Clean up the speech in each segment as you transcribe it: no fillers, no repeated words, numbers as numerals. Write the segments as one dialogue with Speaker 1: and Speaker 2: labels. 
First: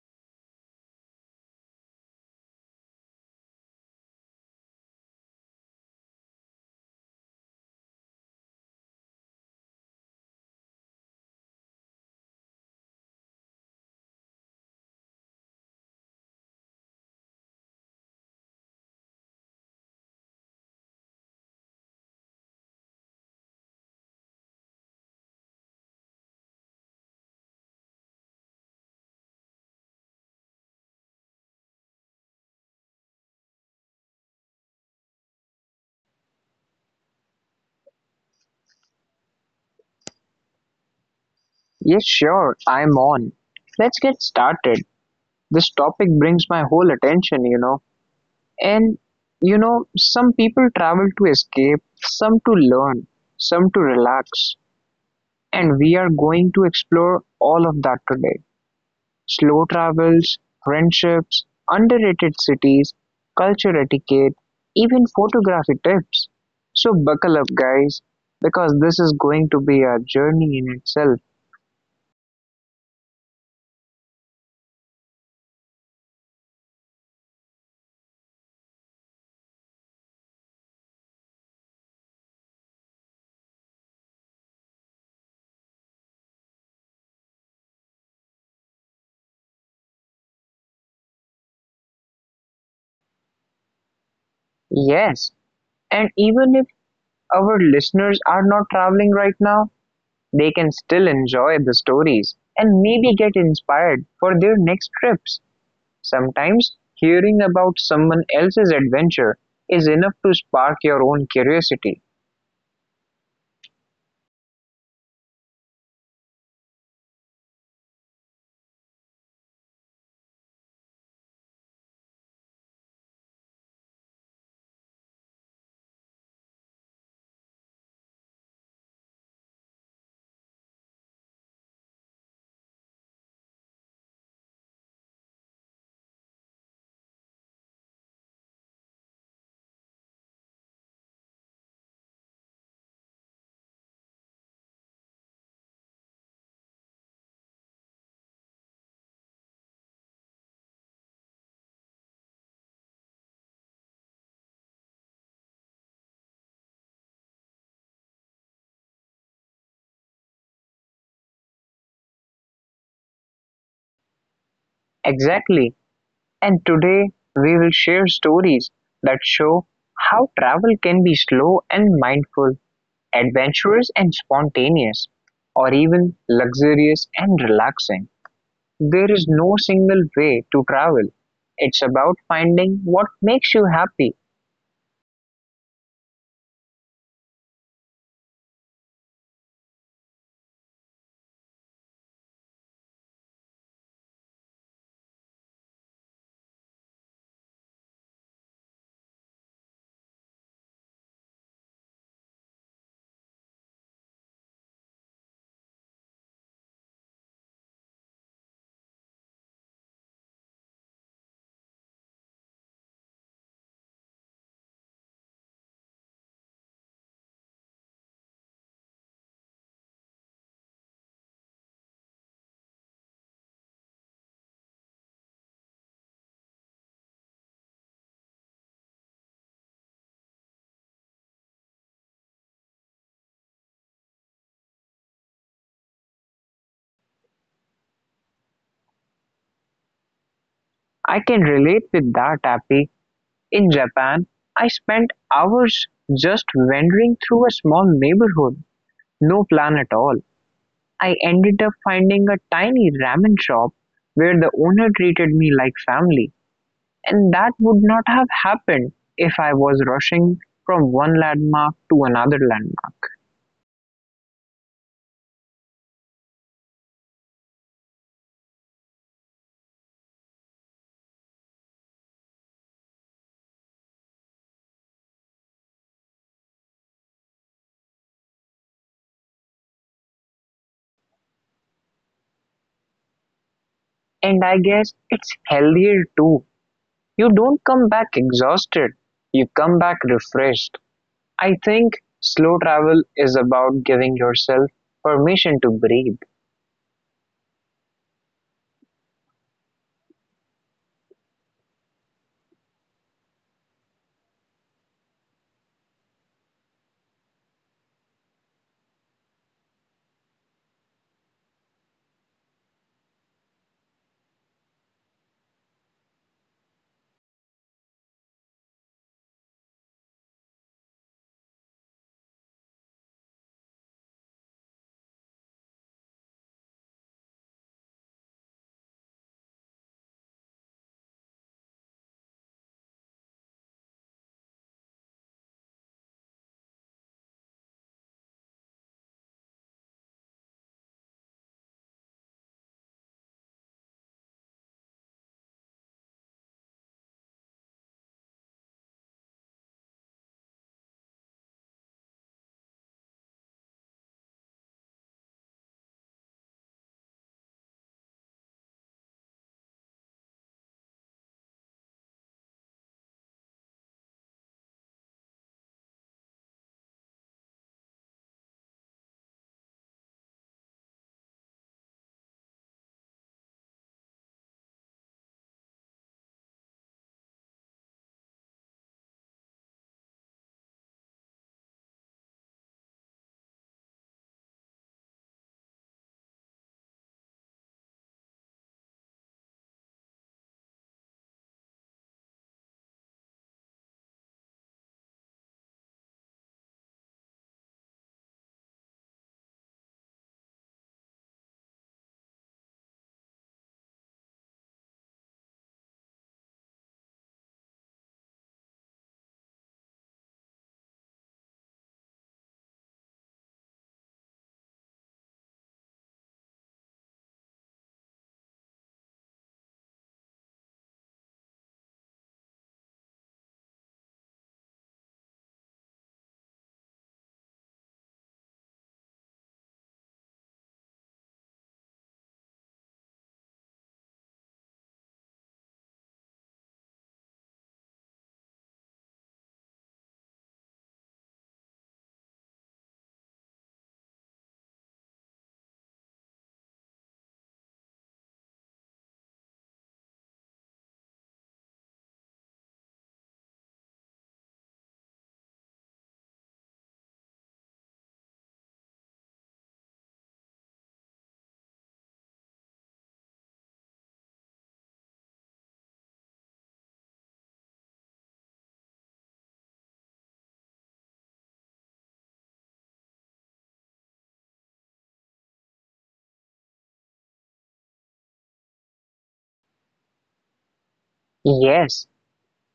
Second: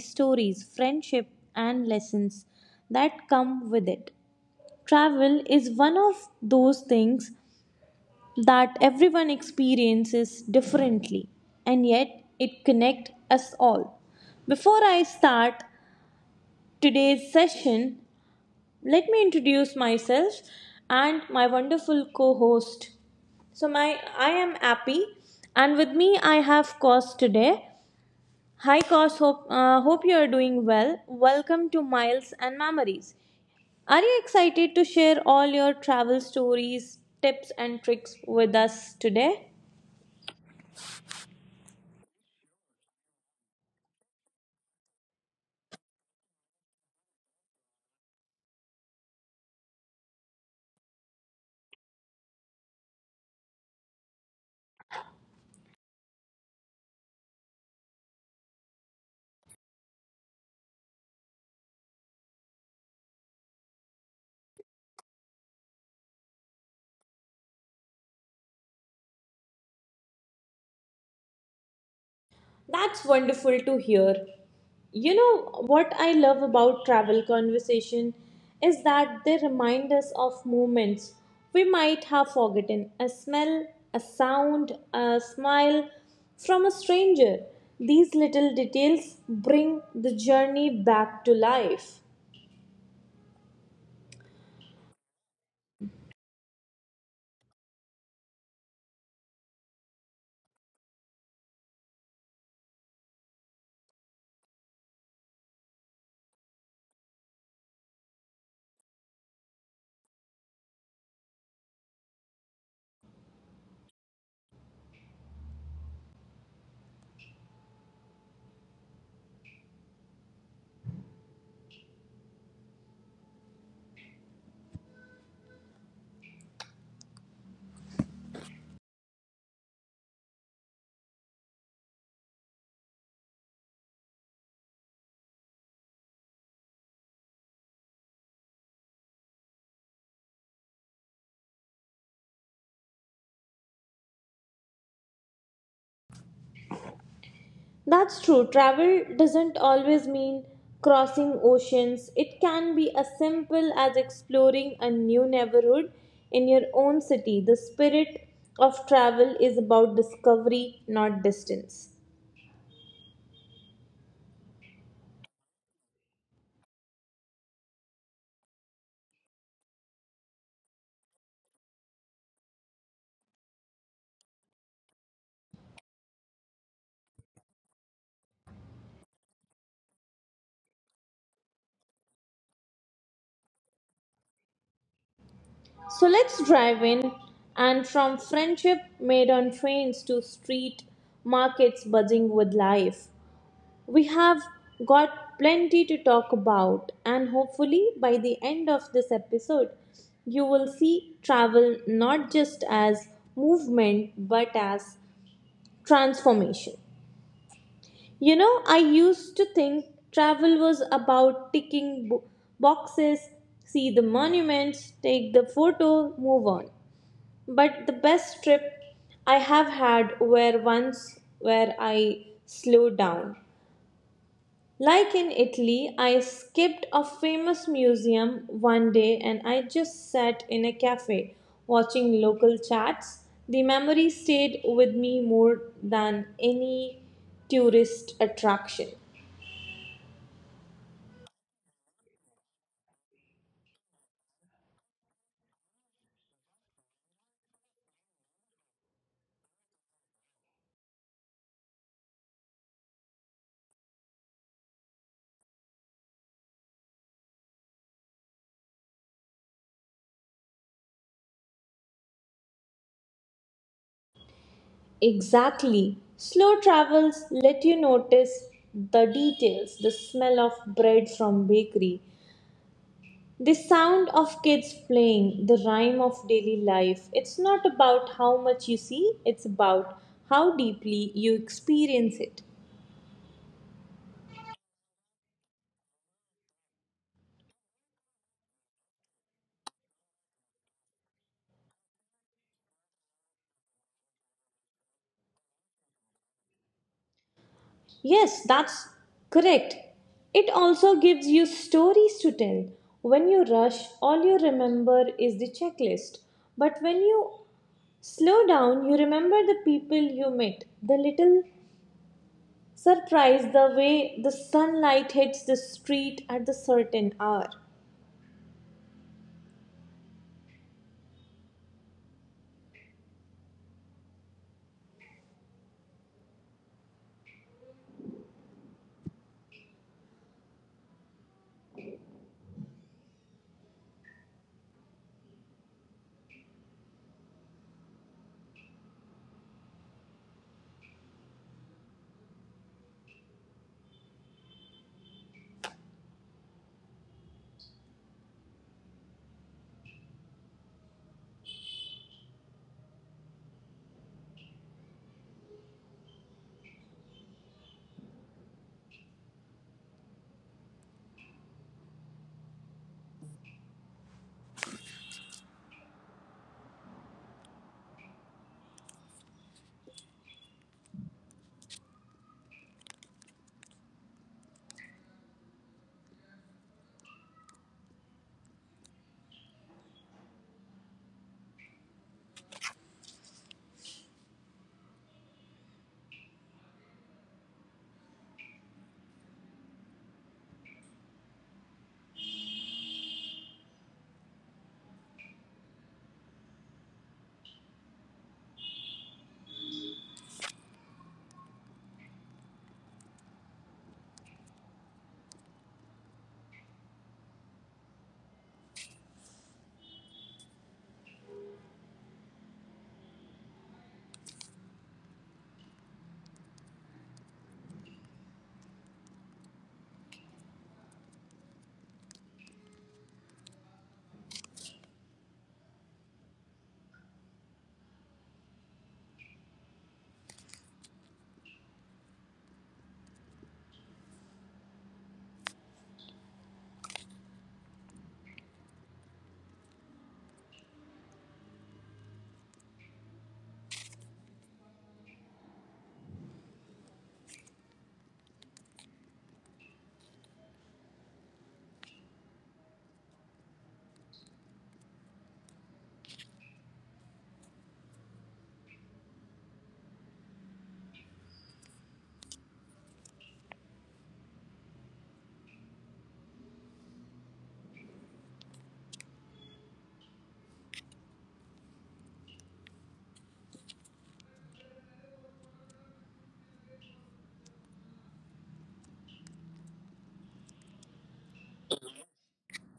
Speaker 1: stories, friendship, and lessons that come with it. Travel is one of those things that everyone experiences differently, and yet it connects us all. Before I start today's session, let me introduce myself and my wonderful co-host. So my, I am Appy, and with me I have Cos today. Hi Cos, hope you are doing well. Welcome to Miles and Memories. Are you excited to share all your travel stories, tips, and tricks with us today?
Speaker 2: Yes sure, I'm on. Let's get started. This topic brings my whole attention, you know. And you know, some people travel to escape, some to learn, some to relax. And we are going to explore all of that today. Slow travels, friendships, underrated cities, culture etiquette, even photography tips. So buckle up, guys, because this is going to be a journey in itself.
Speaker 1: That's wonderful to hear. You know what I love about travel conversation is that they remind us of moments we might have forgotten: a smell, a sound, a smile from a stranger. These little details bring the journey back to life.
Speaker 2: Yes, and even if our listeners are not traveling right now, they can still enjoy the stories and maybe get inspired for their next trips. Sometimes hearing about someone else's adventure is enough to spark your own curiosity.
Speaker 1: That's true. Travel doesn't always mean crossing oceans. It can be as simple as exploring a new neighborhood in your own city. The spirit of travel is about discovery, not distance.
Speaker 2: Exactly. And today we will share stories that show how travel can be slow and mindful, adventurous and spontaneous, or even luxurious and relaxing. There is no single way to travel. It's about finding what makes you happy.
Speaker 1: So let's drive in. And from friendship made on trains to street markets buzzing with life. We have got plenty to talk about, and hopefully, by the end of this episode, you will see travel not just as movement but as transformation. You know, I used to think travel was about boxes, see the monuments, take the photo, move on. But the best trip I have had were ones where I slowed down. Like in Italy, I skipped a famous museum one day and I just sat in a cafe watching local chats. The memory stayed with me more than any tourist attraction.
Speaker 2: I can relate with that, Happy. In Japan, I spent hours just wandering through a small neighborhood, no plan at all. I ended up finding a tiny ramen shop where the owner treated me like family, and that would not have happened if I was rushing from one landmark to another landmark.
Speaker 1: Exactly. Slow travels let you notice the details, the smell of bread from bakery, the sound of kids playing, the rhyme of daily life. It's not about how much you see, it's about how deeply you experience it.
Speaker 2: And I guess it's healthier too. You don't come back exhausted, you come back refreshed. I think slow travel is about giving yourself permission to breathe.
Speaker 1: Yes, that's correct. It also gives you stories to tell. When you rush, all you remember is the checklist. But when you slow down, you remember the people you met, the little surprise, the way the sunlight hits the street at the certain hour.
Speaker 2: Yes,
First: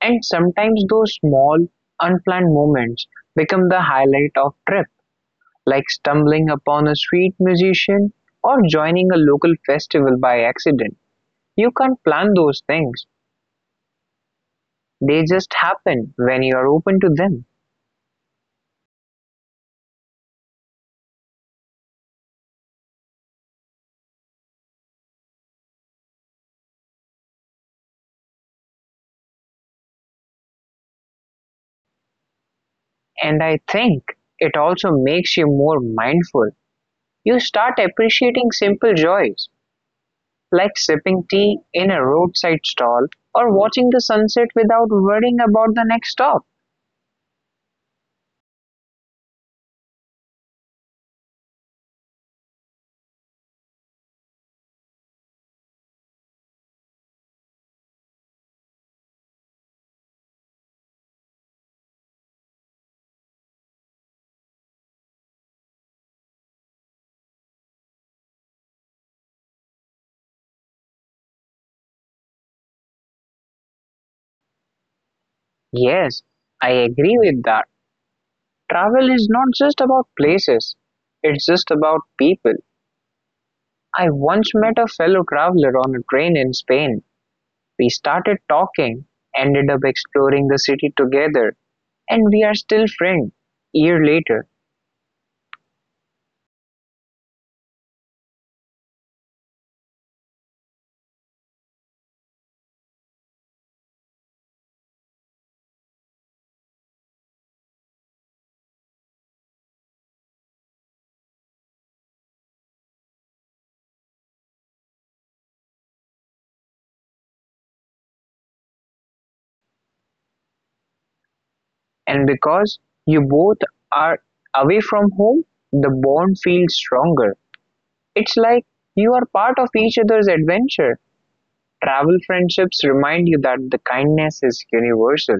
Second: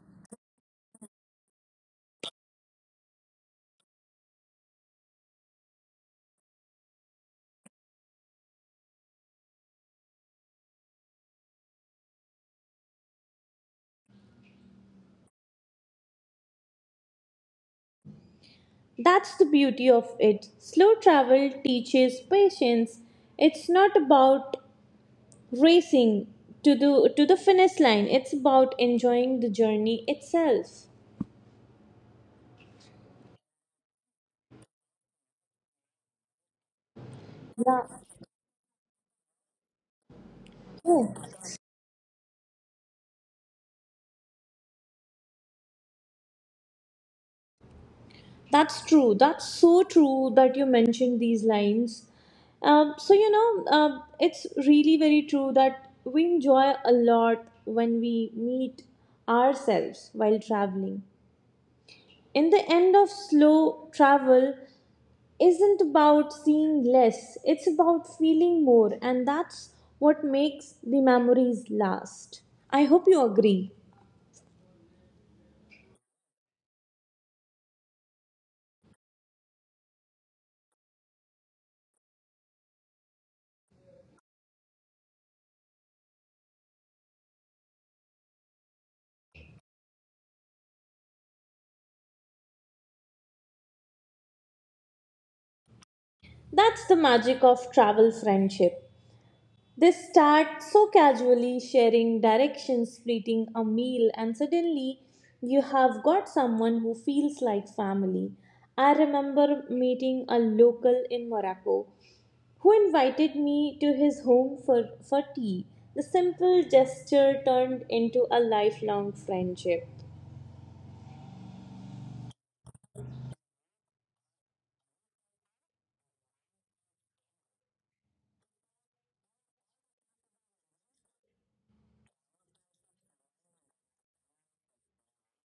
Speaker 2: and sometimes those small, unplanned moments become the highlight of trip, like stumbling upon a street musician or joining a local festival by accident. You can't plan those things. They just happen when you are open to them.
Speaker 1: That's the beauty of it. Slow travel teaches patience. It's not about racing to the finish line. It's about enjoying the journey itself.
Speaker 2: And I think it also makes you more mindful. You start
Speaker 1: Yeah.
Speaker 2: appreciating simple joys, like
Speaker 1: Oh,
Speaker 2: sipping tea in a roadside stall or watching the sunset without worrying about the next stop.
Speaker 1: that's true. That's so true that you mentioned these lines. So you know, it's really very true that we enjoy a lot when we meet ourselves while traveling. In the end of slow travel, isn't about seeing less, it's about feeling more, and that's what makes the memories last. I hope you agree.
Speaker 2: Yes, I agree with that. Travel is not just about places, it's just about people. I once met a fellow traveler on a train in Spain. We started talking, ended up exploring the city together, and we are still friends. Year later,
Speaker 1: That's the magic of travel friendship. They start so casually sharing directions, splitting a meal, and suddenly you have got someone who feels like family. I remember meeting a local in Morocco who invited me to his home for tea. The simple gesture turned into a lifelong friendship.
Speaker 2: and because you both are away from home, the bond feels stronger. It's like you are part of each other's adventure. Travel friendships remind you that the kindness is universal.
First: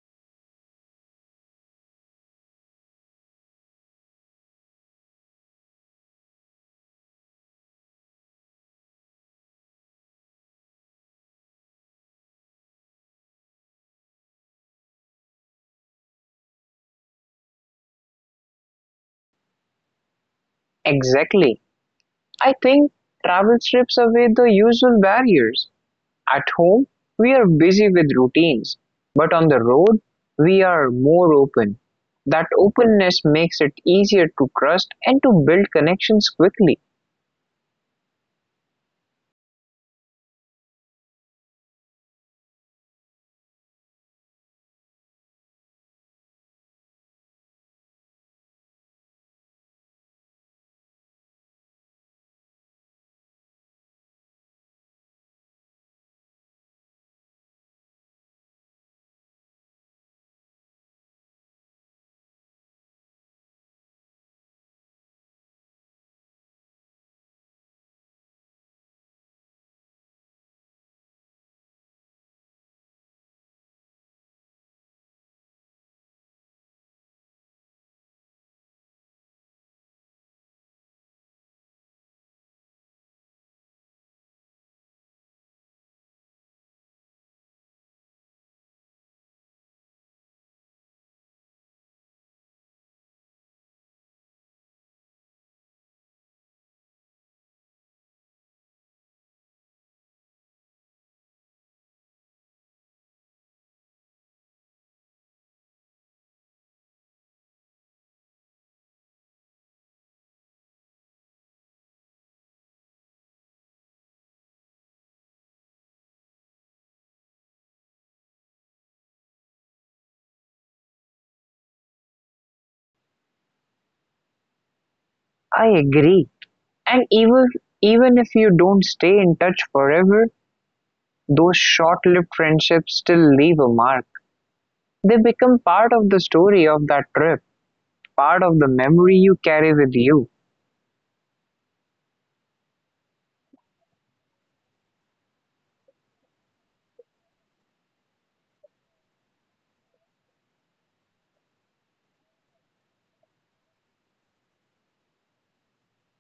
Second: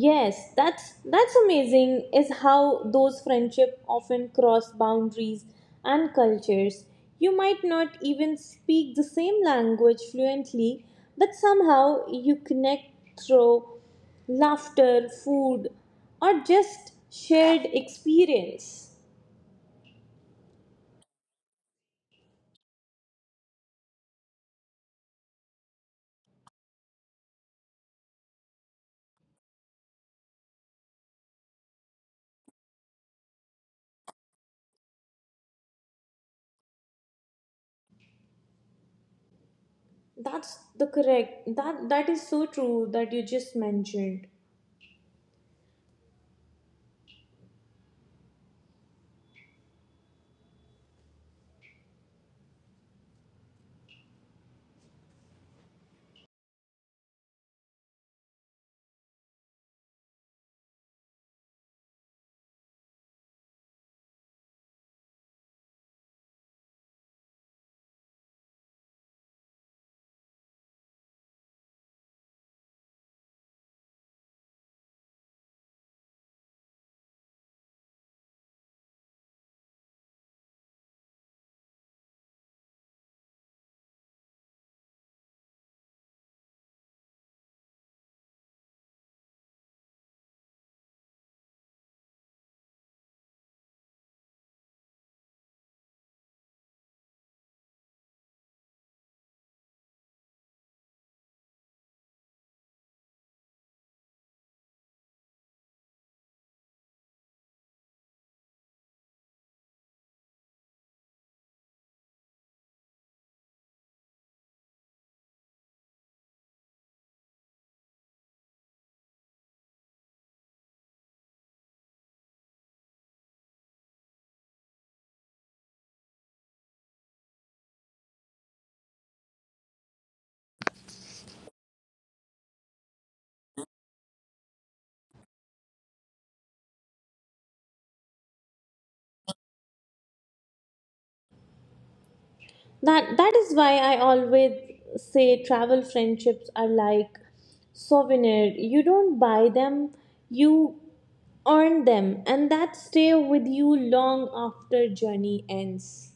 Speaker 1: Yes, that's amazing is how those friendship often cross boundaries and cultures. You might not even speak the same language fluently, but somehow you connect through laughter, food, or just shared experience.
Speaker 2: Exactly. I think travel strips away the usual barriers. At home, we are busy with routines, but on the road, we are more open. That openness makes it easier to trust and to build connections quickly.
Speaker 1: That's the correct that that is so true that you just mentioned.
Speaker 2: I agree. And even if you don't stay in touch forever, those short-lived friendships still leave a mark. They become part of the story of that trip, part of the memory you carry with you.
Speaker 1: That that is why I always say travel friendships are like souvenir. You don't buy them, you earn them, and that stay with you long after journey ends.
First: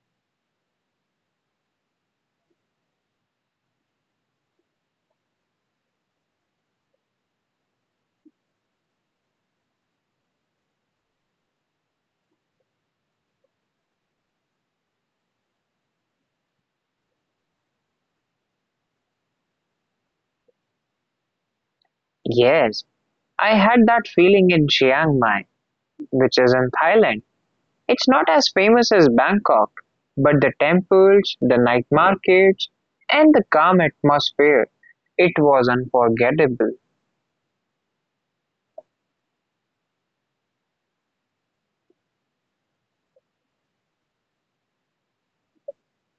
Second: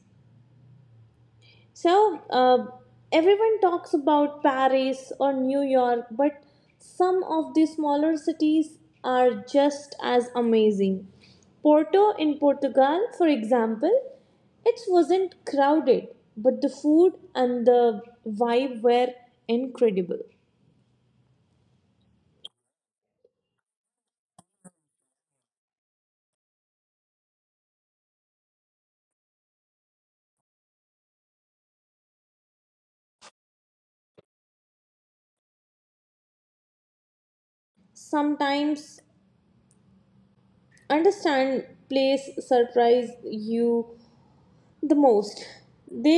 Speaker 1: so, uh, everyone talks about Paris or New York, but some of the smaller cities are just as amazing. Porto in Portugal, for example, it wasn't crowded, but the food and the vibe were incredible.
Speaker 2: Yes, I had that feeling in Chiang Mai, which is in Thailand. It's not as famous as Bangkok, but the temples, the night markets, and the calm atmosphere, it was unforgettable.
Speaker 1: Sometimes understand place surprise you the most. They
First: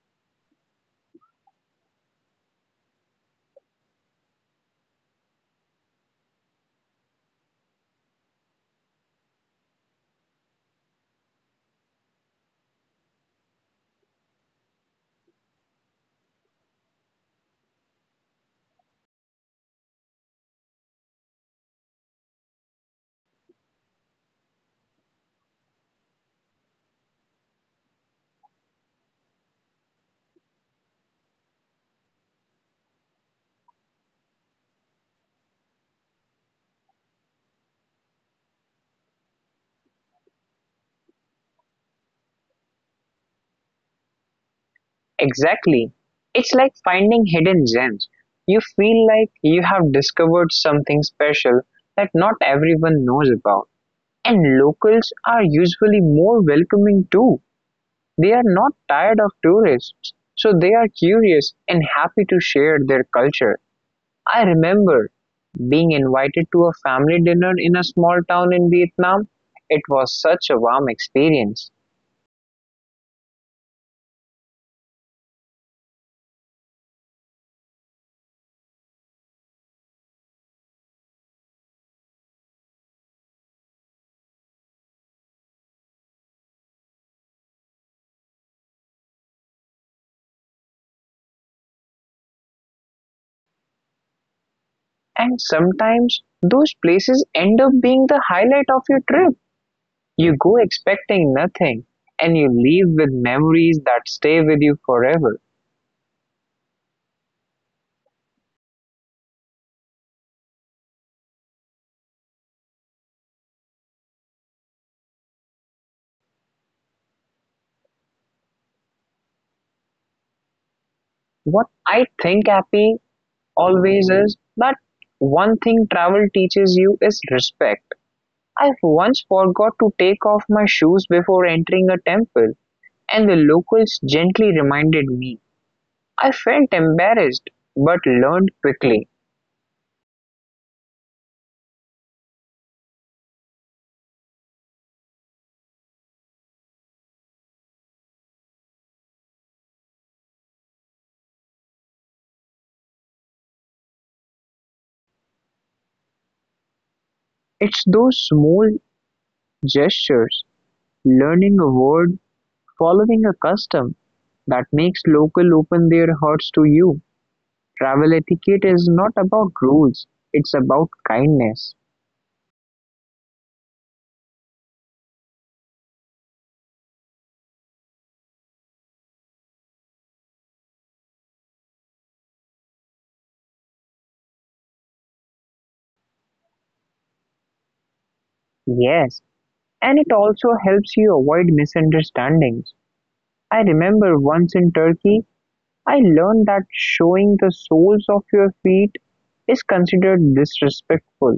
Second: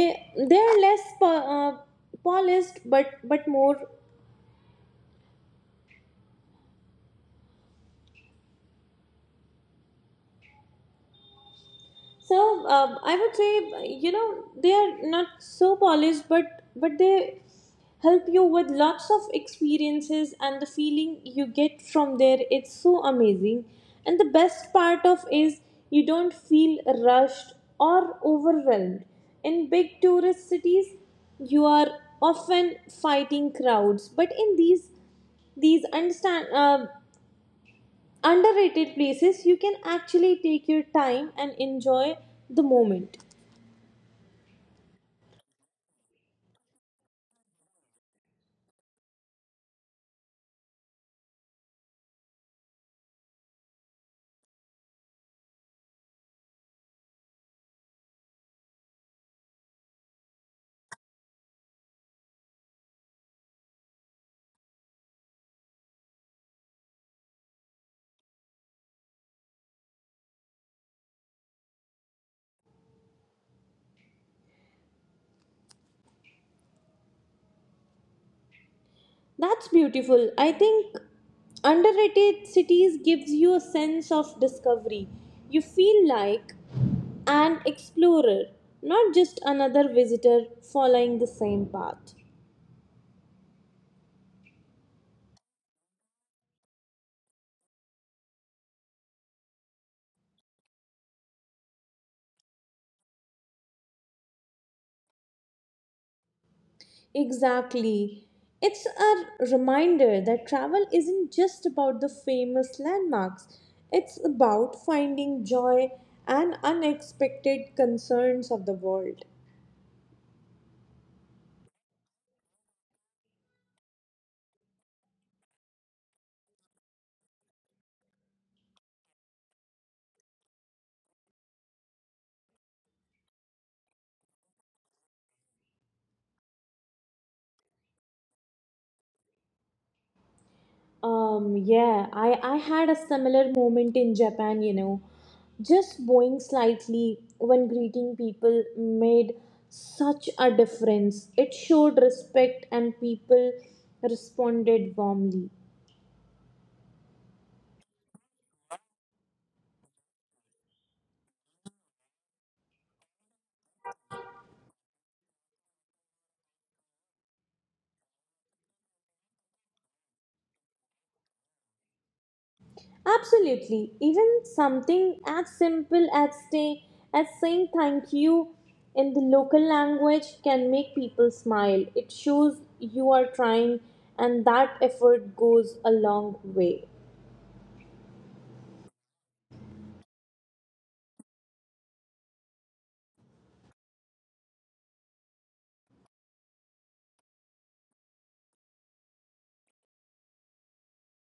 Speaker 1: they are less polished but more. So I would say, you know, they are not so polished, but they help you with lots of experiences and the feeling you get from there. It's so amazing, and the best part of is you don't feel rushed or overwhelmed. In big tourist cities, you are often fighting crowds, but in these understand underrated places, you can actually take your time and enjoy the moment.
Speaker 2: Exactly. It's like finding hidden gems. You feel like you have discovered something special that not everyone knows about. And locals are usually more welcoming too. They are not tired of tourists, so they are curious and happy to share their culture. I remember being invited to a family dinner in a small town in Vietnam. It was such a warm experience.
Speaker 1: That's beautiful. I think underrated cities gives you a sense of discovery. You feel like an explorer, not just another visitor following the same path.
Speaker 2: And sometimes those places end up being the highlight of your trip. You go expecting nothing, and you leave with memories that stay with you forever.
Speaker 1: Exactly. It's a reminder that travel isn't just about the famous landmarks. It's about finding joy and unexpected concerns of the world.
Speaker 2: What I think, Happy, always is that one thing travel teaches you is respect. I once forgot to take off my shoes before entering a temple, and the locals gently reminded me. I felt embarrassed, but learned quickly.
Speaker 1: Yeah, I had a similar moment in Japan, you know. Just bowing slightly when greeting people made such a difference. It showed respect and people responded warmly.
Speaker 2: It's those small gestures, learning a word, following a custom, that makes locals open their hearts to you. Travel etiquette is not about rules, it's about kindness.
Speaker 1: Absolutely. Even something as simple as as saying thank you in the local language can make people smile. It shows you are trying and that effort goes a long way.
Speaker 2: Yes, and it also helps you avoid misunderstandings. I remember once in Turkey, I learned that showing the soles of your feet is considered disrespectful.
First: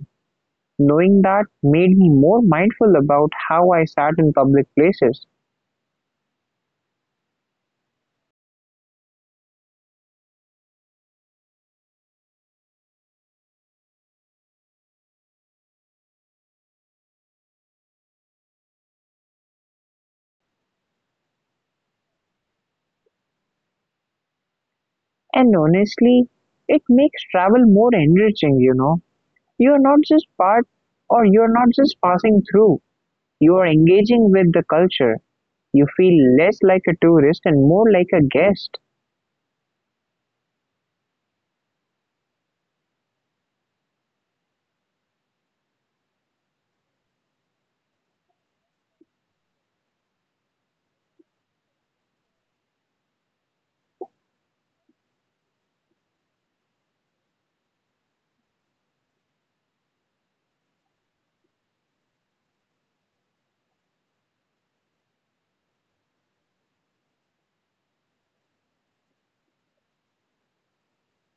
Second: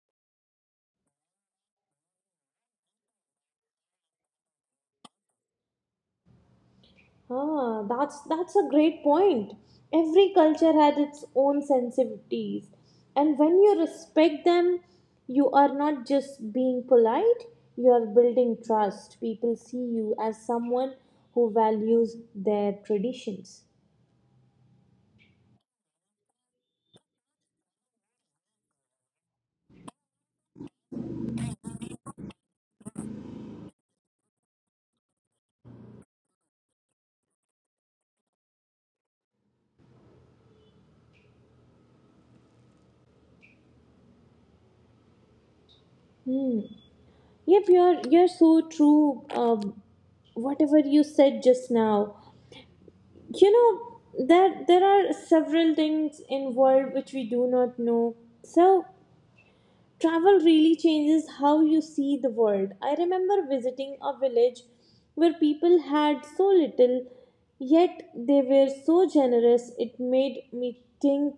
Speaker 2: Knowing that made me more mindful about how I sat in public places.
Speaker 1: Ah, that's a great point. Every culture has its own sensitivities, and when you respect them, you are not just being polite, you are building trust. People see you as someone who values their traditions.
Speaker 2: And honestly, it makes travel more enriching, you know. You're not just part, or you're not just passing through. You are engaging with the culture. You feel less like a tourist and more like a guest.
Speaker 1: Hmm. Yep, you're so true. Whatever you said just now, you know that there are several things involved which we do not know. So travel really changes how you see the world. I remember visiting a village where people had so little, yet they were so generous. It made me think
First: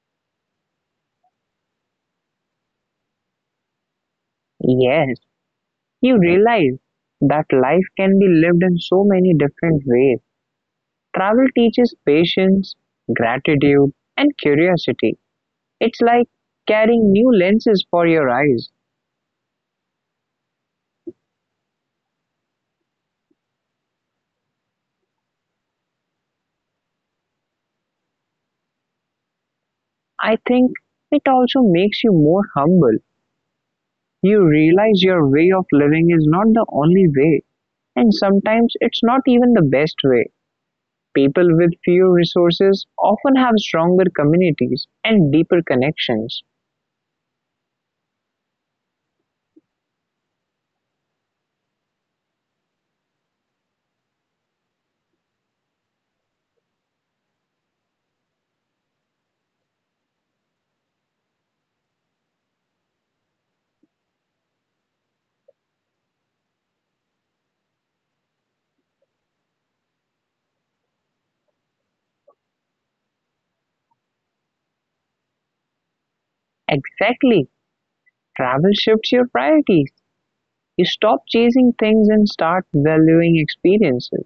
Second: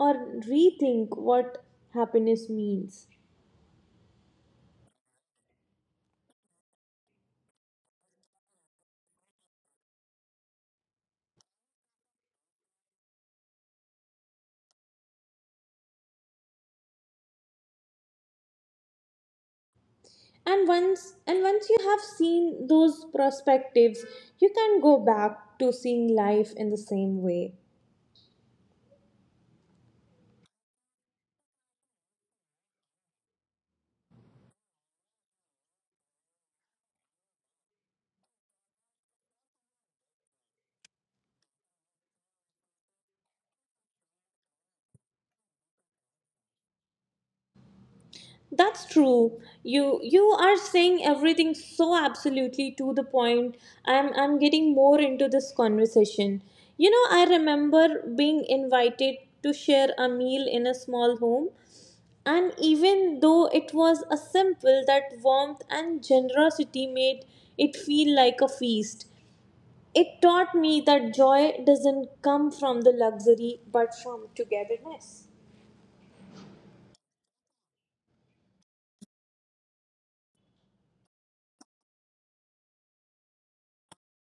Speaker 1: or rethink what happiness means.
Speaker 2: Yes, you realize that life can be lived in so many different ways. Travel teaches patience, gratitude, and curiosity. It's like carrying new lenses for your eyes.
Speaker 1: And once you have seen those perspectives, you can go back to seeing life in the same way.
Speaker 2: I think it also makes you more humble. You realize your way of living is not the only way. And sometimes it's not even the best way. People with fewer resources often have stronger communities and deeper connections.
Speaker 1: That's true. You are saying everything so absolutely to the point. I'm getting more into this conversation. You know, I remember being invited to share a meal in a small home, and even though it was a simple, that warmth and generosity made it feel like a feast. It taught me that joy doesn't come from the luxury but from togetherness.
Speaker 2: Exactly. Travel shifts your priorities. You stop chasing things and start valuing experiences.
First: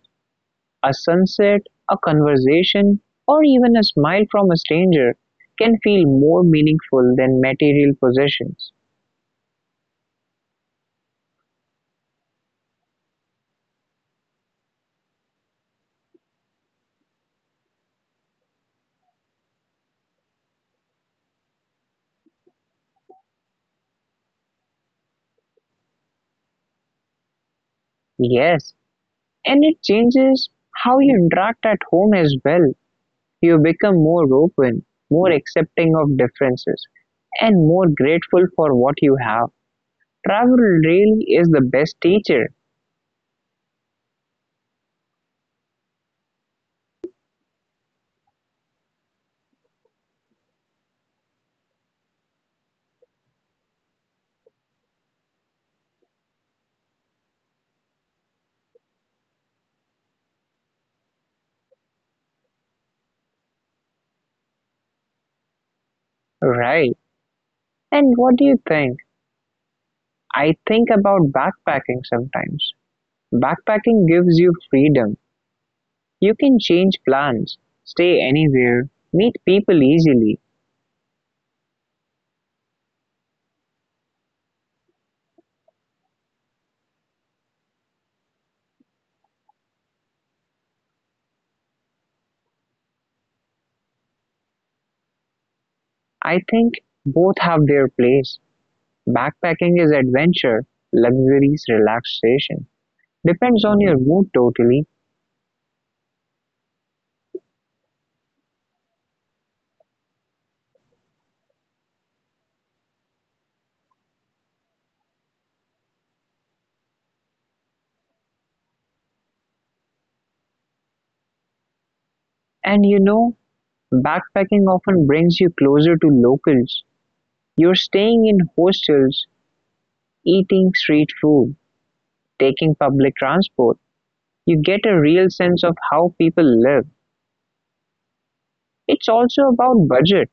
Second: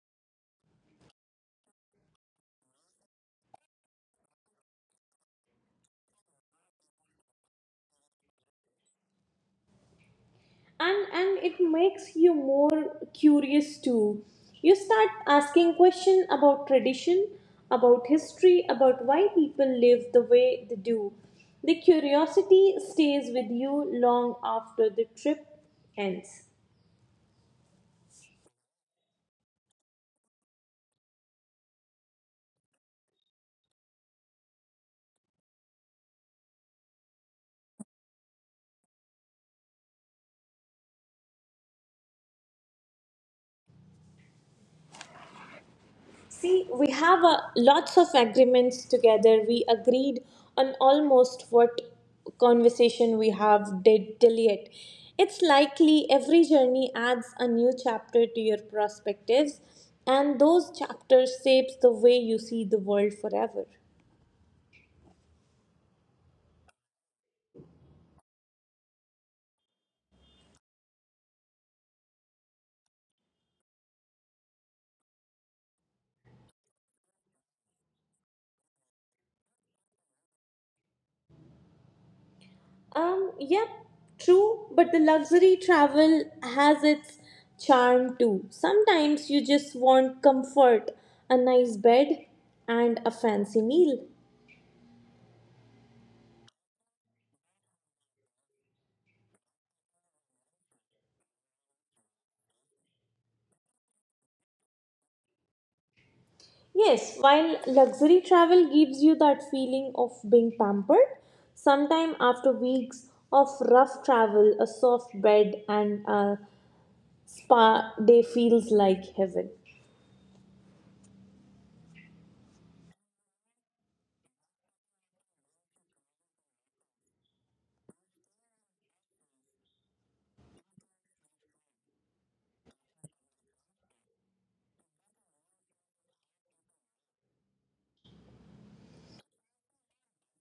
Speaker 2: A sunset, a conversation, or even a smile from a stranger can feel more meaningful than material possessions.
Speaker 1: And it makes you more curious too. You start asking questions about tradition, about history, about why people live the way they do. The curiosity stays with you long after the trip ends.
Speaker 2: Yes, and it changes how you interact at home as well. You become more open, more accepting of differences, and more grateful for what you have. Travel really is the best teacher,
Speaker 1: See, we have lots of agreements together. We agreed on almost what conversation we have did till yet. It's likely every journey adds a new chapter to your perspectives, and those chapters shapes the way you see the world forever.
Speaker 2: right? And what do you think? I think about backpacking sometimes. Backpacking gives you freedom. You can change plans, stay anywhere, meet people easily.
Speaker 1: Yep, true, but the luxury travel has its charm too. Sometimes you just want comfort, a nice bed, and a fancy meal.
Speaker 2: I think both have their place. Backpacking is adventure, luxury is relaxation. Depends on your mood totally.
Speaker 1: Yes, while luxury travel gives you that feeling of being pampered, sometime after weeks of rough travel, a soft bed and a spa day feels like heaven.
Speaker 2: And you know, backpacking often brings you closer to locals; you're staying in hostels, eating street food, taking public transport. You get a real sense of how people live. It's also about budget.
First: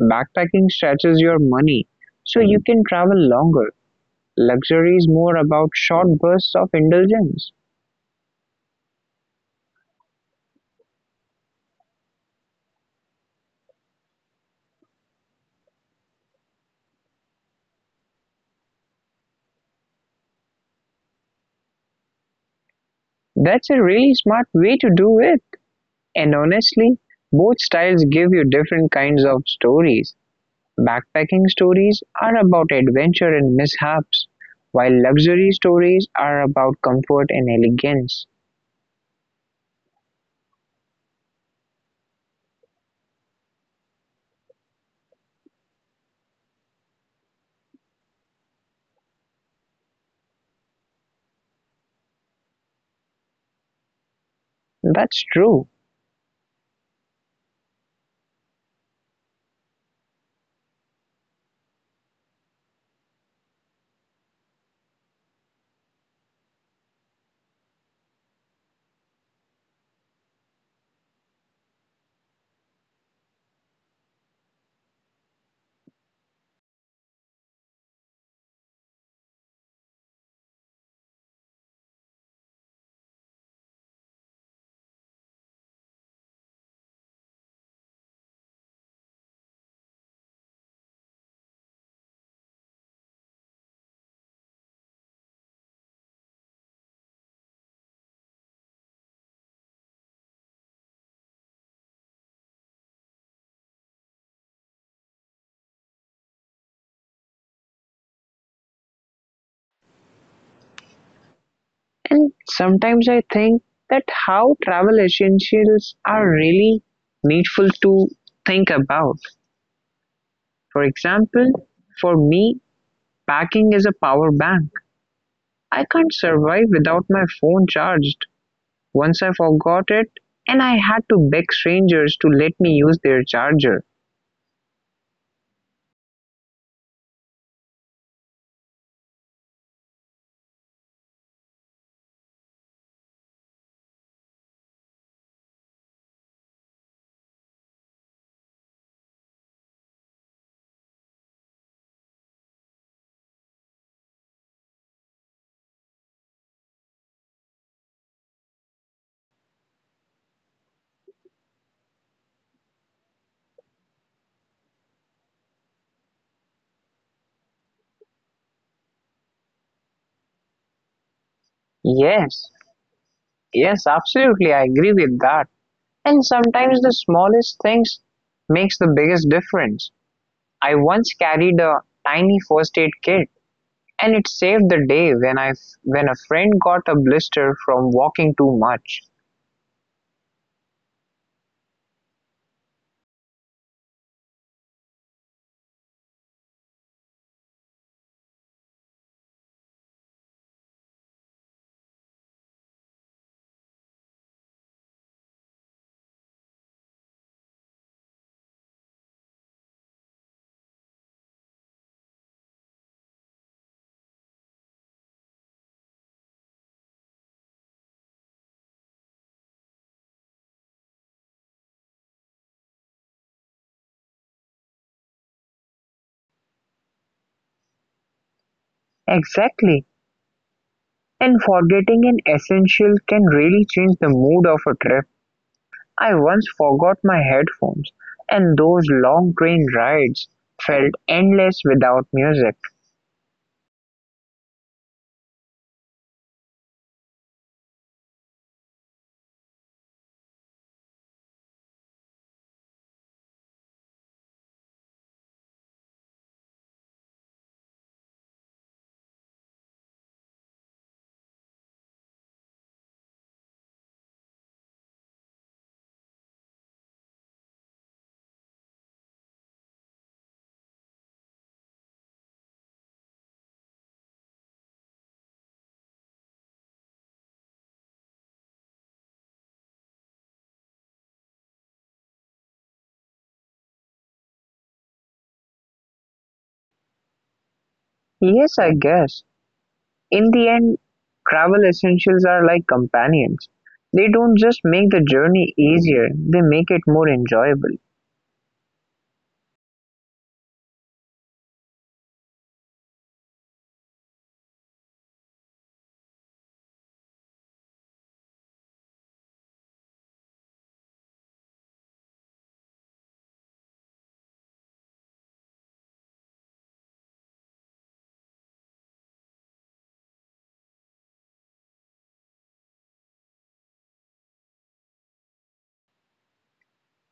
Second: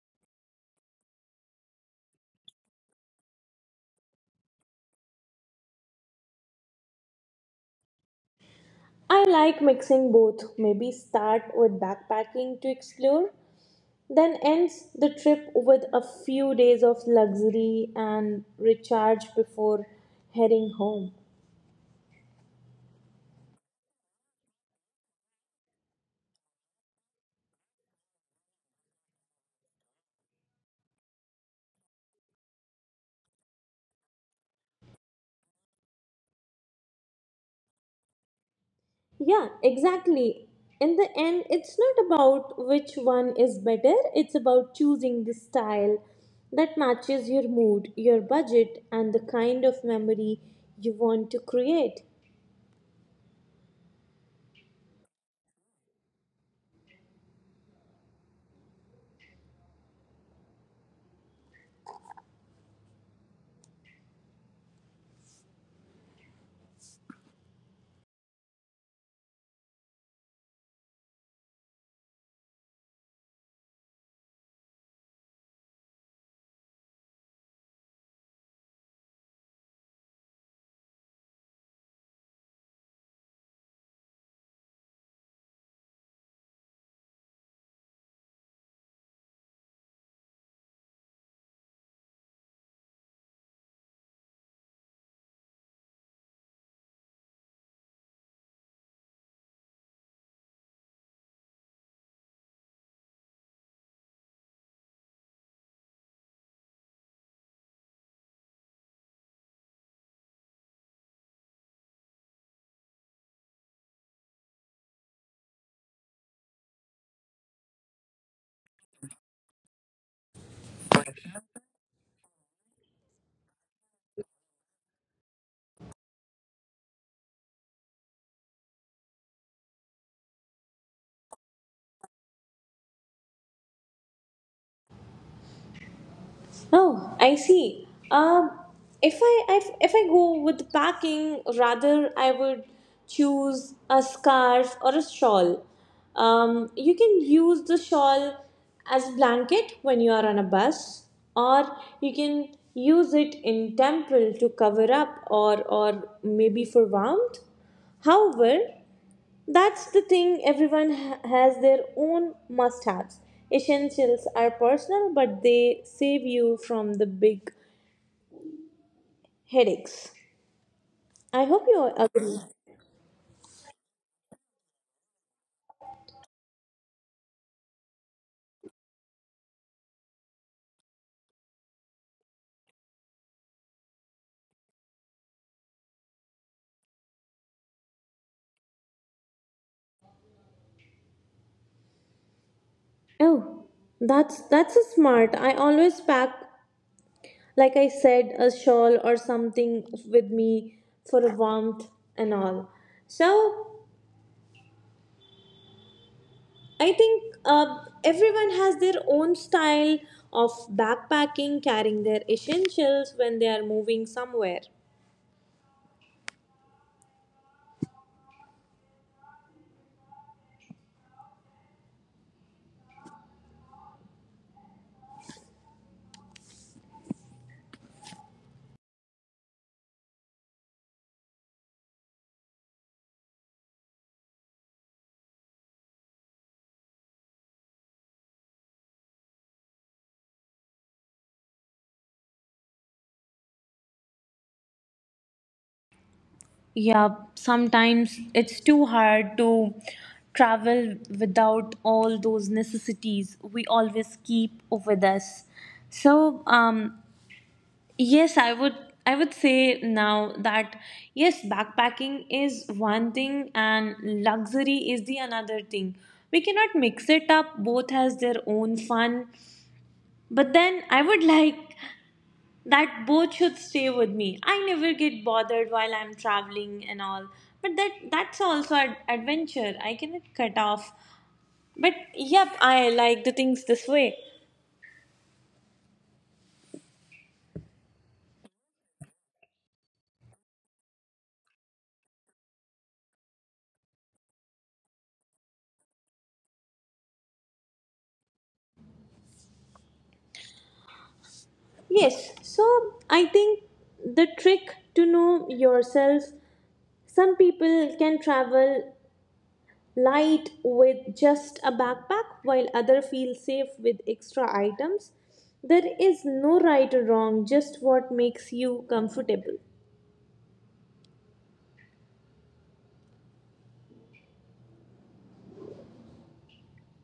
Speaker 2: Backpacking stretches your money so you can travel longer. Luxury is more about short bursts of indulgence.
Speaker 1: I like mixing both. Maybe start with backpacking to explore, then ends the trip with a few days of luxury and recharge before heading home.
Speaker 2: That's a really smart way to do it. And honestly, both styles give you different kinds of stories. Backpacking stories are about adventure and mishaps, while luxury stories are about comfort and elegance.
Speaker 1: Yeah, exactly. In the end, it's not about which one is better, it's about choosing the style that matches your mood, your budget, and the kind of memory you want to create.
Speaker 2: That's true. And sometimes I think that how travel essentials are really needful to think about. For example, for me, packing is a power bank. I can't survive without my phone charged. Once I forgot it, and I had to beg strangers to let me use their charger.
Speaker 1: Oh, I see. If I, if I go with packing, rather I would choose a scarf or a shawl. You can use the shawl as a blanket when you are on a bus, or you can use it in temple to cover up or maybe for warmth. However, that's the thing, everyone has their own must haves. Essentials are personal, but they save you from the big headaches. I hope you
Speaker 2: Yes,
Speaker 1: agree.
Speaker 2: yes, absolutely. I agree with that. And sometimes the smallest things makes the biggest difference. I once carried a tiny first aid kit and it saved the day when I, when a friend got a blister from walking too much.
Speaker 1: Oh, that's a smart. I always pack, like I said, a shawl or something with me for a warmth and all. So I think everyone has their own style of backpacking, carrying their essentials when they are moving somewhere.
Speaker 2: Exactly. And forgetting an essential can really change the mood of a trip. I once forgot my headphones and those long train rides felt endless without music.
Speaker 1: Yeah, sometimes it's too hard to travel without all those necessities we always keep with us. So, um, yes, I would say now that yes, backpacking is one thing and luxury is the another thing. We cannot mix it up. Both has their own fun. But then I would like that both should stay with me. I never get bothered while I'm traveling and all. But that's also an adventure. I cannot cut off. But yep, I like the things this way.
Speaker 2: Yes, I guess. In the end, travel essentials are like companions. They don't just make the journey easier, they make it more enjoyable.
Speaker 1: Yes. So I think the trick to know yourself. Some people can travel light with just a backpack while other feel safe with extra items. There is no right or wrong, just what makes you comfortable.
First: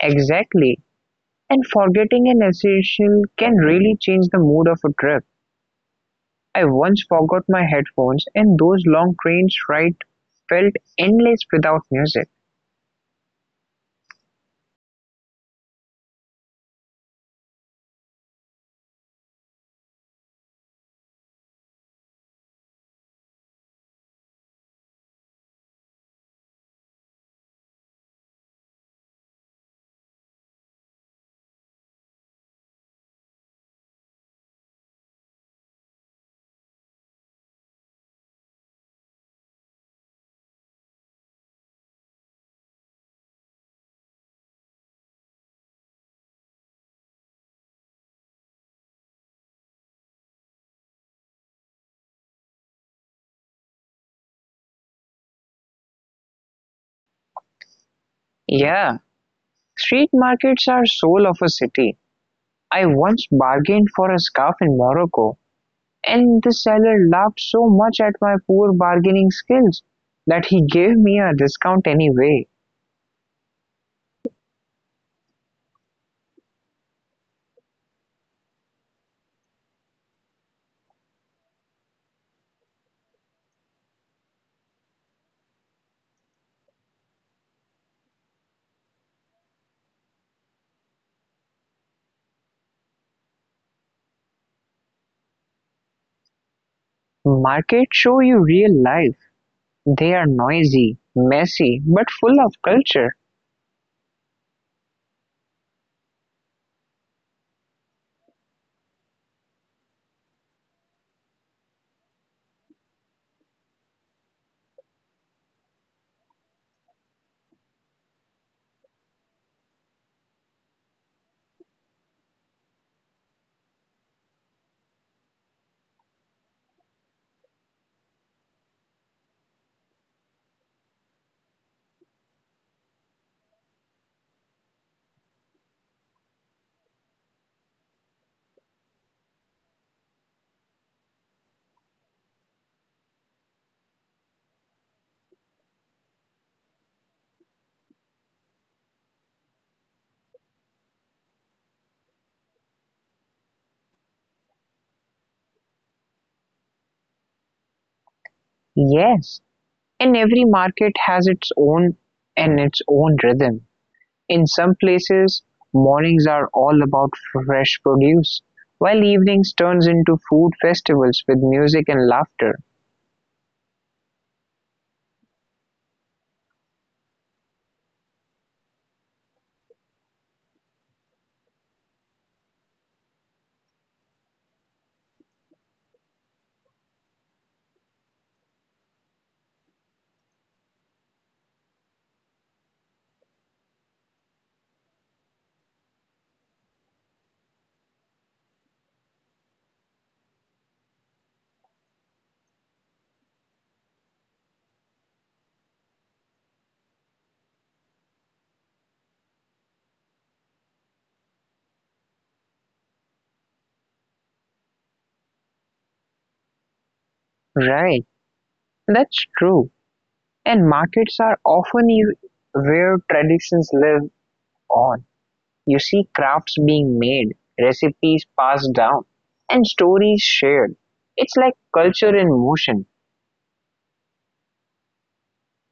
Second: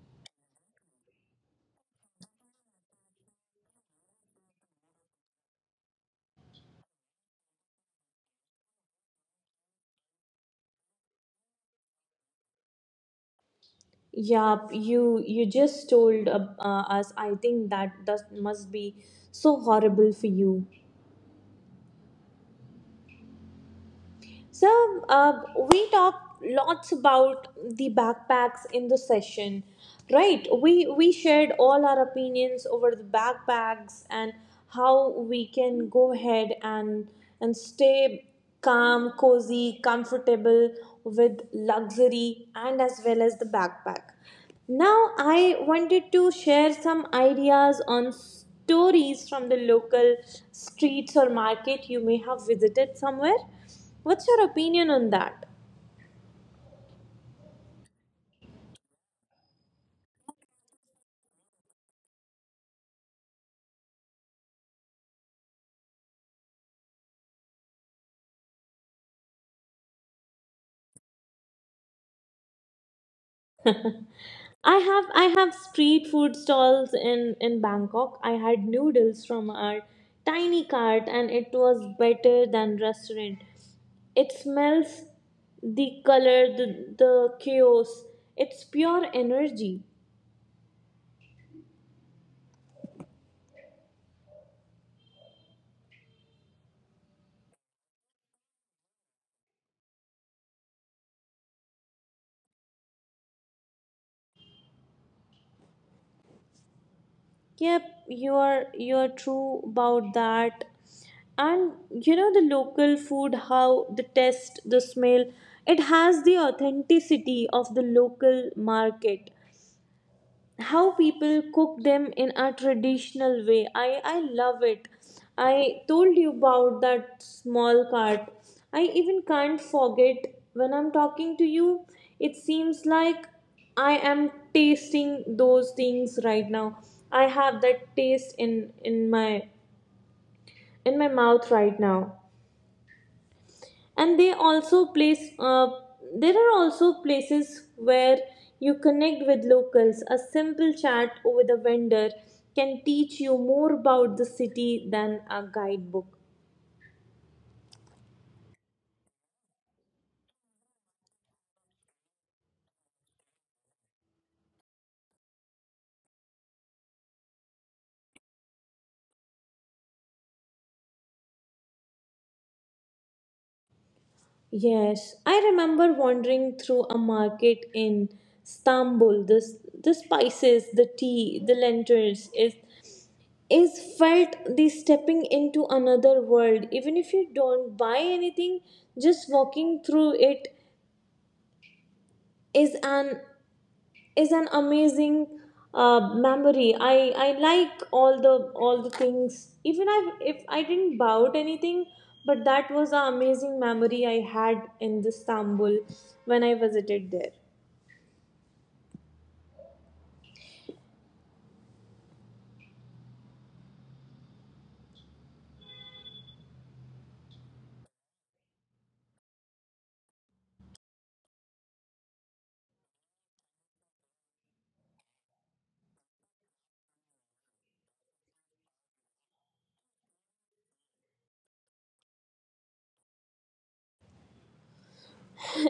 Speaker 2: Exactly. And forgetting an essential can really change the mood of a trip. I once forgot my headphones, and those long train rides felt endless without music.
Speaker 1: Yup, you just told us. I think that that must be so horrible for you. So, uh, we talked lots about the backpacks in the session, right? We shared all our opinions over the backpacks and how we can go ahead and stay calm, cozy, comfortable with luxury and as well as the backpack. Now, I wanted to share some ideas on stories from the local streets or market you may have visited somewhere. What's your opinion on that?
Speaker 2: Yeah, street markets are soul of a city. I once bargained for a scarf in Morocco, and the seller laughed so much at my poor bargaining skills that he gave me a discount anyway.
Speaker 1: I have street food stalls in Bangkok. I had noodles from our tiny cart and it was better than restaurant. It smells the color, the chaos. It's pure energy.
Speaker 2: Markets show you real life. They are noisy, messy, but full of culture.
Speaker 1: Yep, you're true about that. And you know the local food, how the taste, the smell, it has the authenticity of the local market, how people cook them in a traditional way. I love it. I told you about that small cart. I even can't forget, when I'm talking to you, it seems like I am tasting those things right now. I have that taste in my in my mouth right now. And they also place, there are also places where you connect with locals. A simple chat with a vendor can teach you more about the city than a guidebook.
Speaker 2: Yes, and every market has its own, and its own rhythm. In some places, mornings are all about fresh produce, while evenings turns into food festivals with music and laughter.
Speaker 1: Yes, I remember wandering through a market in Istanbul. This, the spices, the tea, the lentils, is, felt the stepping into another world. Even if you don't buy anything, just walking through it is an is an amazing memory. I like all the things. Even I, if I didn't buy out anything, but that was an amazing memory I had in Istanbul when I visited there.
Speaker 2: Right, that's true. And markets are often where traditions live on. You see crafts being made, recipes passed down, and stories shared. It's like culture in motion.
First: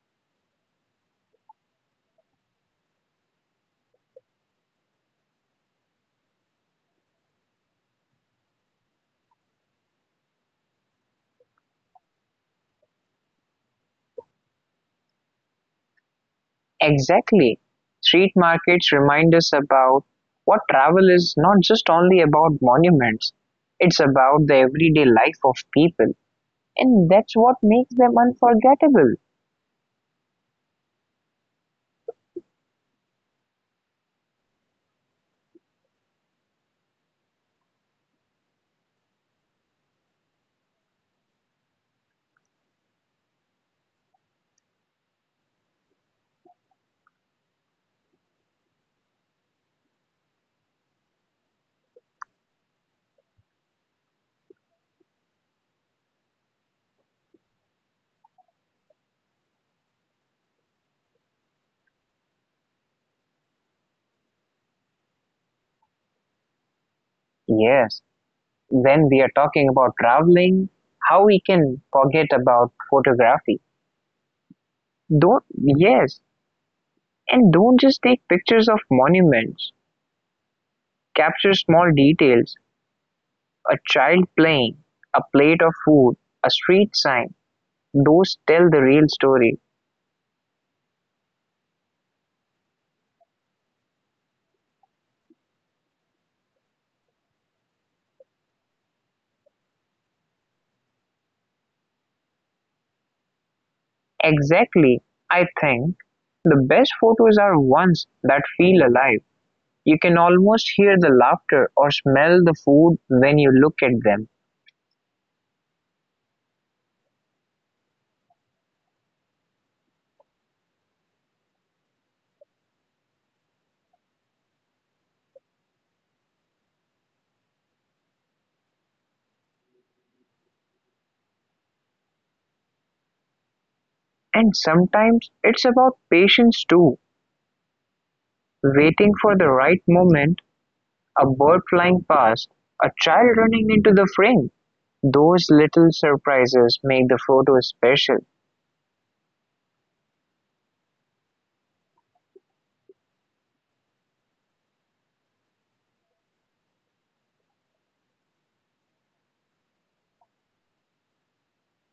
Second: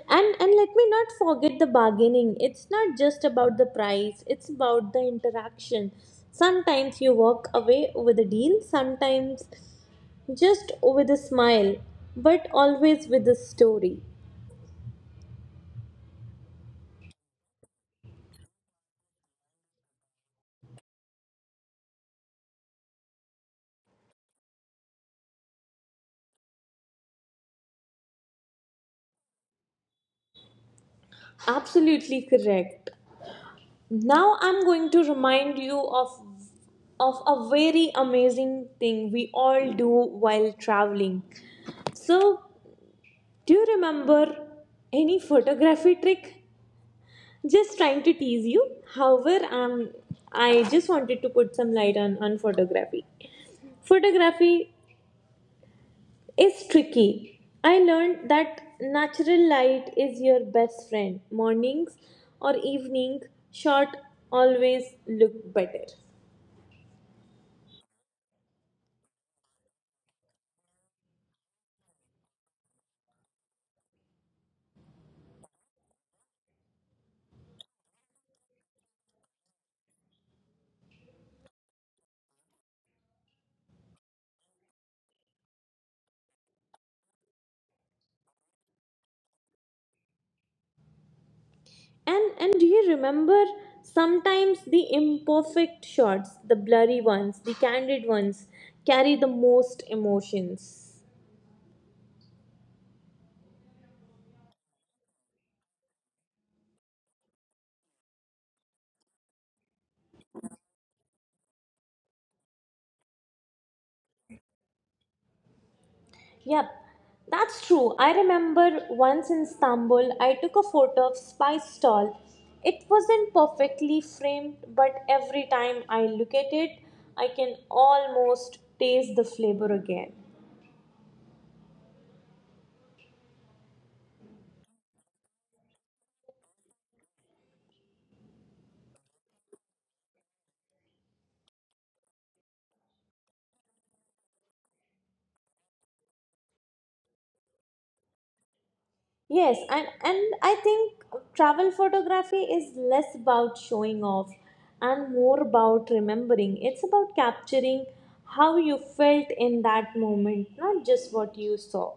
Speaker 1: And let me not forget the bargaining. It's not just about the price, it's about the interaction. Sometimes you walk away with a deal, sometimes just with a smile, but always with a story.
Speaker 2: Exactly. Street markets remind us about what travel is, not just only about monuments, it's about the everyday life of people, and that's what makes them unforgettable.
Speaker 1: Absolutely correct. Now I'm going to remind you of a very amazing thing we all do while traveling. So, do you remember any photography trick? Just trying to tease you. However, I just wanted to put some light on photography. Photography is tricky. I learned that natural light is your best friend. Mornings or evening shot always look better.
Speaker 2: Yes, when we are talking about traveling, how we can forget about photography. Don't, yes, and don't just take pictures of monuments, capture small details, a child playing, a plate of food, a street sign. Those tell the real story.
Speaker 1: And do you remember, sometimes the imperfect shots, the blurry ones, the candid ones carry the most emotions.
Speaker 2: Exactly, I think the best photos are ones that feel alive. You can almost hear the laughter or smell the food when you look at them.
Speaker 1: Yep. That's true. I remember once in Istanbul, I took a photo of spice stall. It wasn't perfectly framed, but every time I look at it, I can almost taste the flavor again.
Speaker 2: And sometimes it's about patience too. Waiting for the right moment, a bird flying past, a child running into the frame. Those little surprises make the photo special,
Speaker 1: Yes, and I think travel photography is less about showing off and more about remembering. It's about capturing how you felt in that moment, not just what you saw.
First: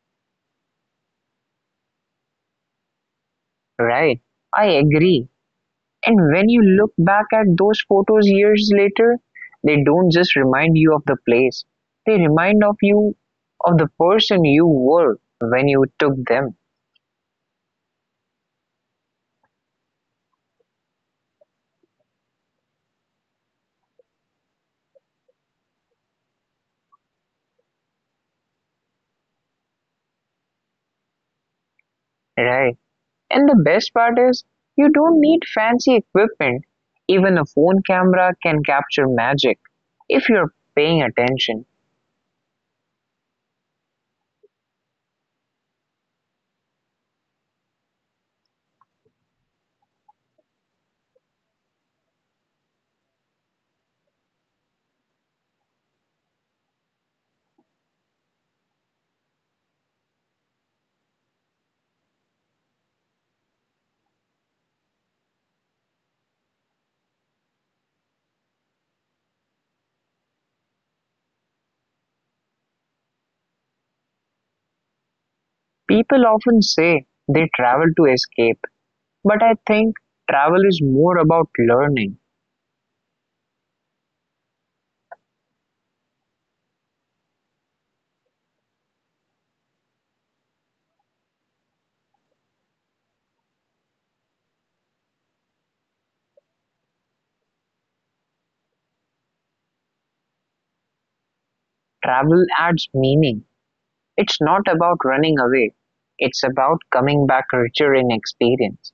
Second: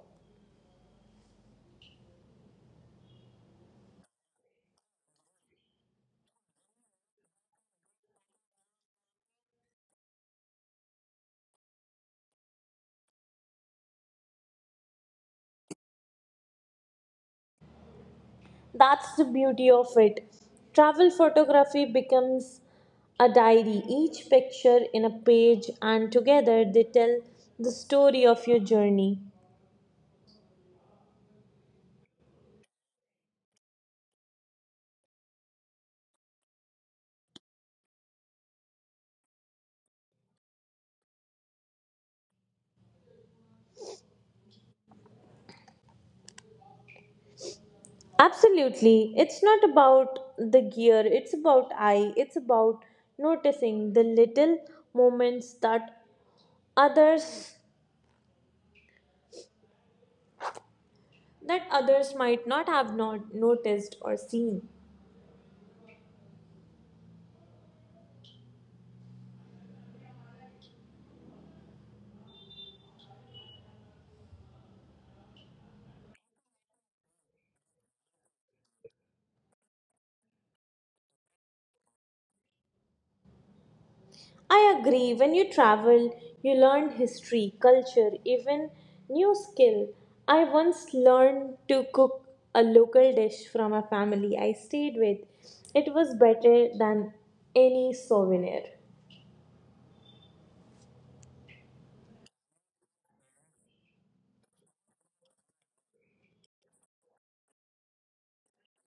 Speaker 2: right? I agree. And when you look back at those photos years later, they don't just remind you of the place. They remind of you of the person you were when you took them,
Speaker 1: That's the beauty of it. Travel photography becomes a diary, each picture in a page, and together they tell the story of your journey.
Speaker 2: right? And the best part is, you don't need fancy equipment. Even a phone camera can capture magic if you're paying attention.
Speaker 1: Absolutely. It's not about the gear, it's about it's about noticing the little moments others that others might not have not noticed or seen.
Speaker 2: People often say they travel to escape, but I think travel is more about learning.
Speaker 1: I agree. When you travel, you learn history, culture, even new skill. I once learned to cook a local dish from a family I stayed with. It was better than any souvenir.
Speaker 2: Travel adds meaning. It's not about running away, it's about coming back richer in experience.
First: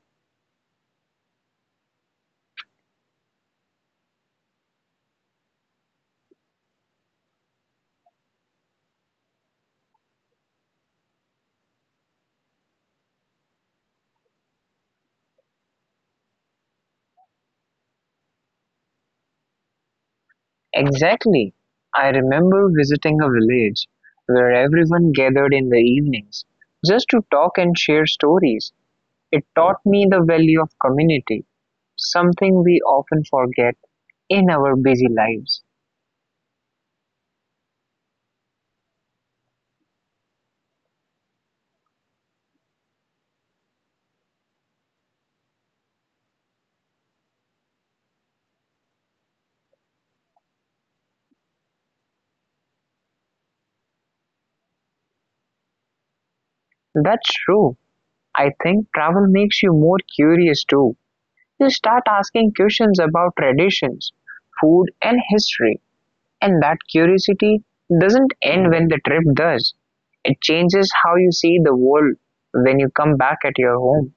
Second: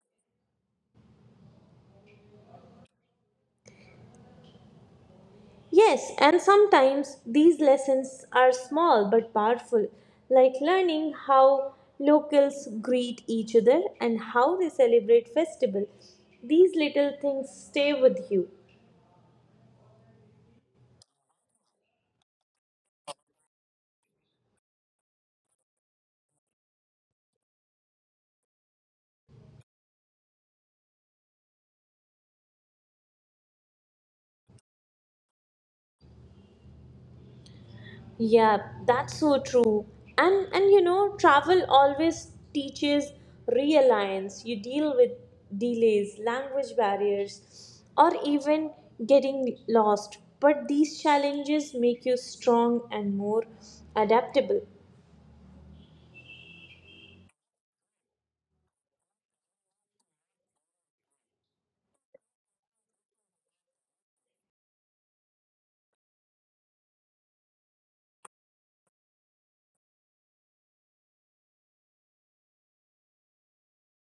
Speaker 1: Yes, and sometimes these lessons are small but powerful, like learning how locals greet each other and how they celebrate festival. These little things stay with you.
Speaker 2: Exactly. I remember visiting a village where everyone gathered in the evenings just to talk and share stories. It taught me the value of community, something we often forget in our busy lives.
Speaker 1: Yeah, that's so true. And you know, travel always teaches reliance. You deal with delays, language barriers, or even getting lost. But these challenges make you strong and more adaptable.
Speaker 2: That's true. I think travel makes you more curious too. You start asking questions about traditions, food, and history, and that curiosity doesn't end when the trip does. It changes how you see the world when you come back at your home.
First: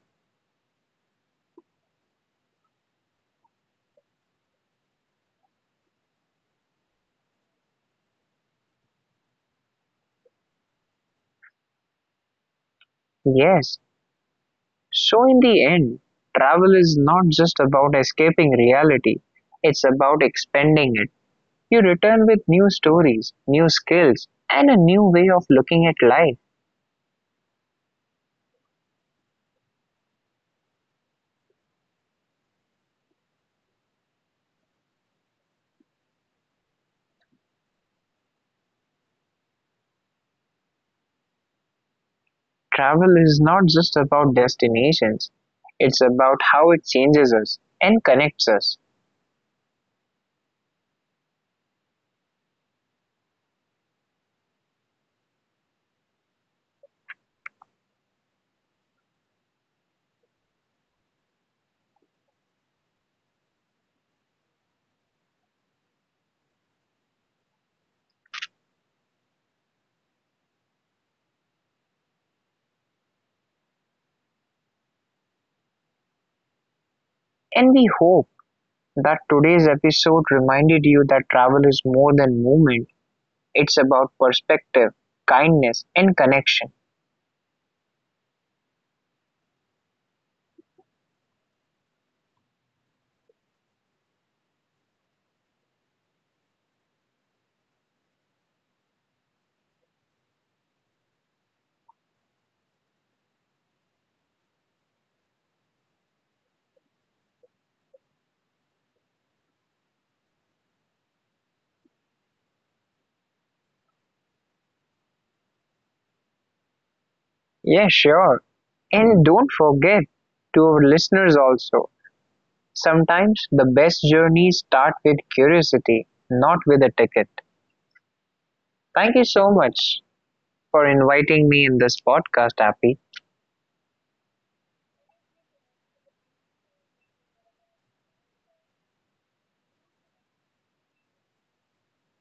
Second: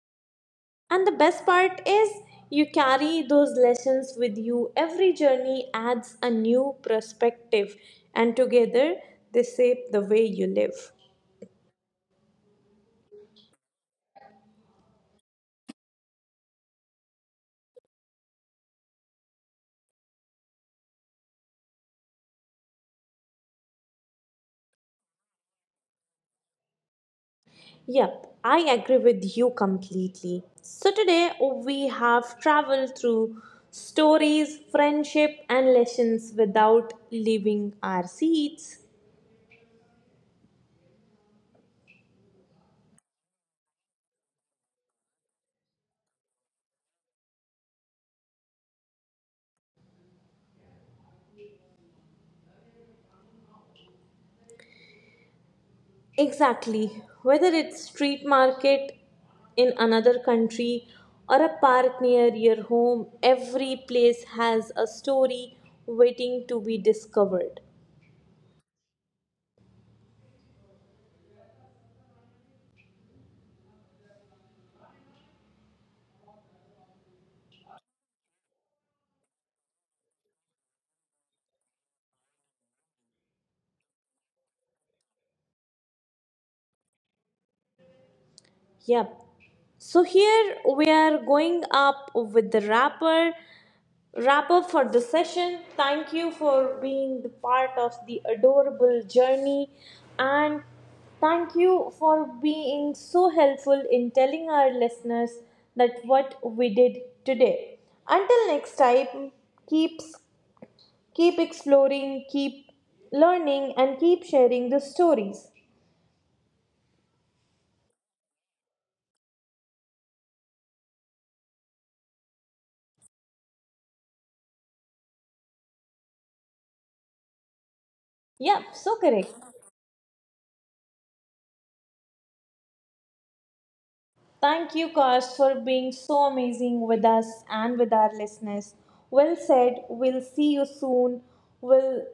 Speaker 1: And the best part is, you carry those lessons with you. Every journey adds a new perspective, and together they shape the way you live.
Speaker 2: Yes, so in the end, travel is not just about escaping reality, it's about expanding it. You return with new stories, new skills, and a new way of looking at life.
Speaker 1: Yep, I agree with you completely. So, today we have traveled through stories, friendship, and lessons without leaving our seats.
Speaker 2: Travel is not just about destinations, it's about how it changes us and connects us.
Speaker 1: Exactly. Whether it's street market in another country or a park near your home, every place has a story waiting to be discovered.
Speaker 2: And we hope that today's episode reminded you that travel is more than movement, it's about perspective, kindness, and connection.
Speaker 1: Yep. So here we are going up with the wrap up for the session. Thank you for being the part of the adorable journey, and thank you for being so helpful in telling our listeners that what we did today. Until next time, keep keep exploring, keep learning, and keep sharing the stories.
Speaker 2: Yeah, sure. And don't forget, to our listeners also, sometimes the best journeys start with curiosity, not with a ticket.
Speaker 1: Yep, so
Speaker 2: Thank you
Speaker 1: correct.
Speaker 2: so much for inviting me in this podcast, Happy.
Speaker 1: Thank you, Kash, for being so amazing with us and with our listeners. Well said. We'll see you soon. We'll,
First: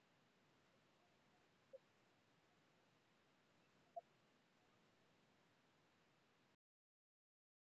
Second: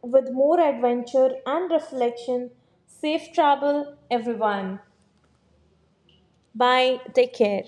Speaker 1: with more adventure and reflection. Safe travel, everyone. Bye. Take care.